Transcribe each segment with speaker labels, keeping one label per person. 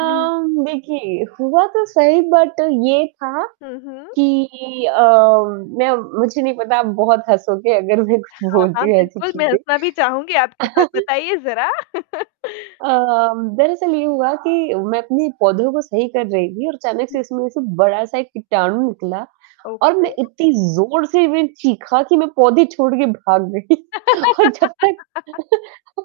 Speaker 1: जी।
Speaker 2: देखिए हुआ तो सही बट ये था
Speaker 1: हुँ, हुँ।
Speaker 2: कि अ, मैं मुझे नहीं पता आप बहुत हँसोगे अगर मैं कुछ
Speaker 1: हाँ, हाँ।
Speaker 2: बोलती ऐसी
Speaker 1: बिल्कुल, मैं
Speaker 2: चीज़ें।
Speaker 1: हँसना भी चाहूँगी आपके साथ बताइए ज़रा?
Speaker 2: अ, दरअसल ये हुआ कि मैं अपने पौधों को सही कर रही थी और अचानक से इसमें ऐसे बड़ा-सा एक किटाणु निकला और
Speaker 1: ओके।
Speaker 2: मैं इतनी ज़ोर से मैं चीखा कि मैं पौधे छोड़ के भाग गई। और जब तक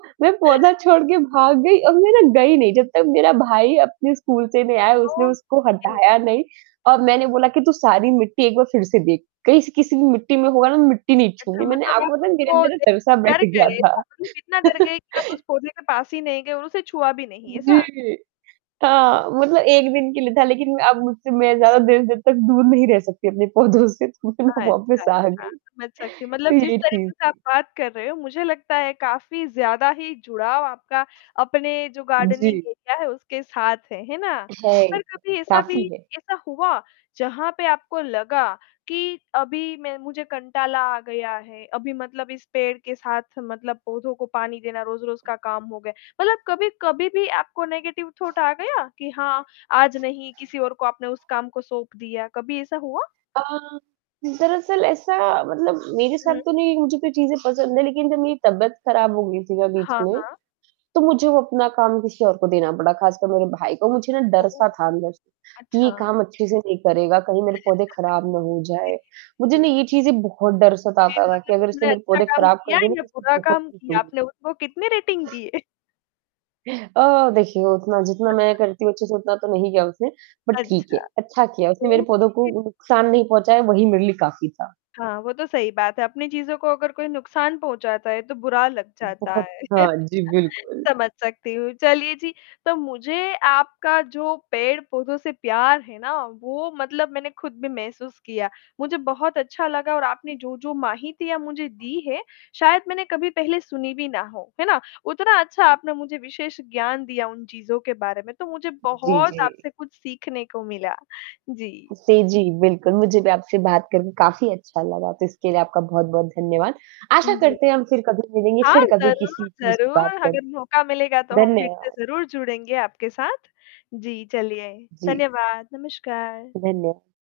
Speaker 2: मैं पौधा छोड़ के भाग गई और मै ना गई नहीं, जब तक मेरा भाई अपने स्कूल से नहीं आया उसने उसको
Speaker 1: ओके।
Speaker 2: हटाया नहीं और मैंने बोला कि तू सारी मिट्टी एक बार फ़िर से देख, कहीं स किसी भी मिट्टी में होगा ना मिट्टी नहीं
Speaker 1: अच्छा,
Speaker 2: छूऊँगी, मैंने
Speaker 1: मतलब आप
Speaker 2: आपको पता मेरे
Speaker 1: उसको
Speaker 2: अंदर ना डर सा
Speaker 1: देखके
Speaker 2: बैठ
Speaker 1: डर
Speaker 2: गया
Speaker 1: गए।
Speaker 2: था।
Speaker 1: इतना डर गए कि आप उस पौधे के पास ही नहीं गए और उसे छुआ भी नहीं। ऐसा?
Speaker 2: जी। हाँ, मतलब 1 दिन के लिए था लेकिन अब मुझसे मैं ज़्यादा देर-देर तक दूर नहीं रह सकती अपने पौधों से तो
Speaker 1: अच्छा,
Speaker 2: मतलब वापस
Speaker 1: अच्छा।
Speaker 2: आ गई।
Speaker 1: समझ सकती हूँ, मतलब जिस
Speaker 2: जी, जी,
Speaker 1: तरीके से आप
Speaker 2: जी।
Speaker 1: बात कर रहे हो मुझे लगता है काफ़ी ज़्यादा ही जुड़ाव आपका, अपने जो गार्डनिंग
Speaker 2: जी।
Speaker 1: एरिया है उसके साथ है, है ना?
Speaker 2: है,
Speaker 1: पर कभी ऐसा भी
Speaker 2: काफ़ी है।
Speaker 1: ऐसा हुआ जहाँ पे आपको लगा कि अभी मैं मुझे कंटाला आ गया है, अभी मतलब इस पेड़ के साथ मतलब पौधों को पानी देना रोज़-रोज़ का काम हो गया। मतलब कभी-कभी भी आपको नेगेटिव थॉट आ गया कि हाँ, आज नहीं किसी और को आपने उस काम को सौंप दिया। कभी ऐसा हुआ?
Speaker 2: अ, दरअसल ऐसा मतलब मेरे साथ
Speaker 1: हुँ।
Speaker 2: तो नहीं मुझे तो ये चीज़ें पसंद हैं लेकिन जब मेरी तबीयत ख़राब हो गई थी ना बीच
Speaker 1: हाँ,
Speaker 2: में,
Speaker 1: हाँ।
Speaker 2: तो मुझे वो अपना काम किसी और को देना बड़ा ख़ासकर मेरे भाई को, मुझे ना
Speaker 1: ओह!
Speaker 2: डर-सा था अंदर से, कि ये
Speaker 1: अच्छा।
Speaker 2: काम अच्छे से नहीं करेगा, कहीं मेरे पौधे ख़राब ना हो जाएँ।
Speaker 1: जी,
Speaker 2: मुझे
Speaker 1: जी,
Speaker 2: ना
Speaker 1: जी।
Speaker 2: ये चीज़ें बहुत डर
Speaker 1: फ़िर
Speaker 2: सताता था कि
Speaker 1: मतलब
Speaker 2: अगर इसने
Speaker 1: आपने
Speaker 2: मेरे
Speaker 1: अच्छा
Speaker 2: पौधे
Speaker 1: काम
Speaker 2: ख़राब कर
Speaker 1: किया
Speaker 2: दिए ना
Speaker 1: या
Speaker 2: तो इससे
Speaker 1: बुरा
Speaker 2: बहुत
Speaker 1: काम किया?
Speaker 2: पीटूँगी।
Speaker 1: आपने उसको कितनी रेटिंग दी?
Speaker 2: अ, देखिए उतना जितना मैं करती हूँ अच्छे से उतना तो नहीं किया उसने बट ठीक है।
Speaker 1: अच्छा।
Speaker 2: अच्छा किया उसने मेरे पौधों को
Speaker 1: ओके।
Speaker 2: नुकसान नहीं पहुँचाया वही मेरे लिए काफ़ी था।
Speaker 1: हाँ, वो तो सही बात है, अपनी चीज़ों को अगर कोई नुकसान पहुँचाता है तो बुरा लग जाता
Speaker 2: बहुत।
Speaker 1: है,
Speaker 2: हाँ जी, बिल्कुल।
Speaker 1: समझ सकती हूँ चलिए जी, तो मुझे आपका जो पेड़-पौधों से प्यार है ना वो मतलब मैंने खुद भी महसूस किया। मुझे बहुत अच्छा लगा और आपने जो-जो माहितियाँ मुझे दी हैं, शायद मैंने कभी पहले सुनी भी ना हो, है ना? उतना अच्छा आपने मुझे विशेष ज्ञान दिया उन चीज़ों के बारे में। तो मुझे
Speaker 2: जी,
Speaker 1: बहुत
Speaker 2: जी।
Speaker 1: आपसे कुछ सीखने को मिला। जी।
Speaker 2: से जी, बिल्कुल मुझे भी आपसे बात करके काफ़ी अच्छा लगा तो इसके लिए आपका बहुत-बहुत धन्यवाद। आशा
Speaker 1: उम, जी।
Speaker 2: करते हैं हम फ़िर कभी मिलेंगे
Speaker 1: हाँ
Speaker 2: फ़िर कभी
Speaker 1: ज़रूर,
Speaker 2: किसी चीज़ की
Speaker 1: ज़रूर
Speaker 2: बात करें।
Speaker 1: अगर मौका मिलेगा तो हम फ़िर से
Speaker 2: धन्यवाद।
Speaker 1: ज़रूर जुड़ेंगे आपके साथ। जी, चलिए
Speaker 2: जी।
Speaker 1: धन्यवाद, नमस्कार।
Speaker 2: धन्य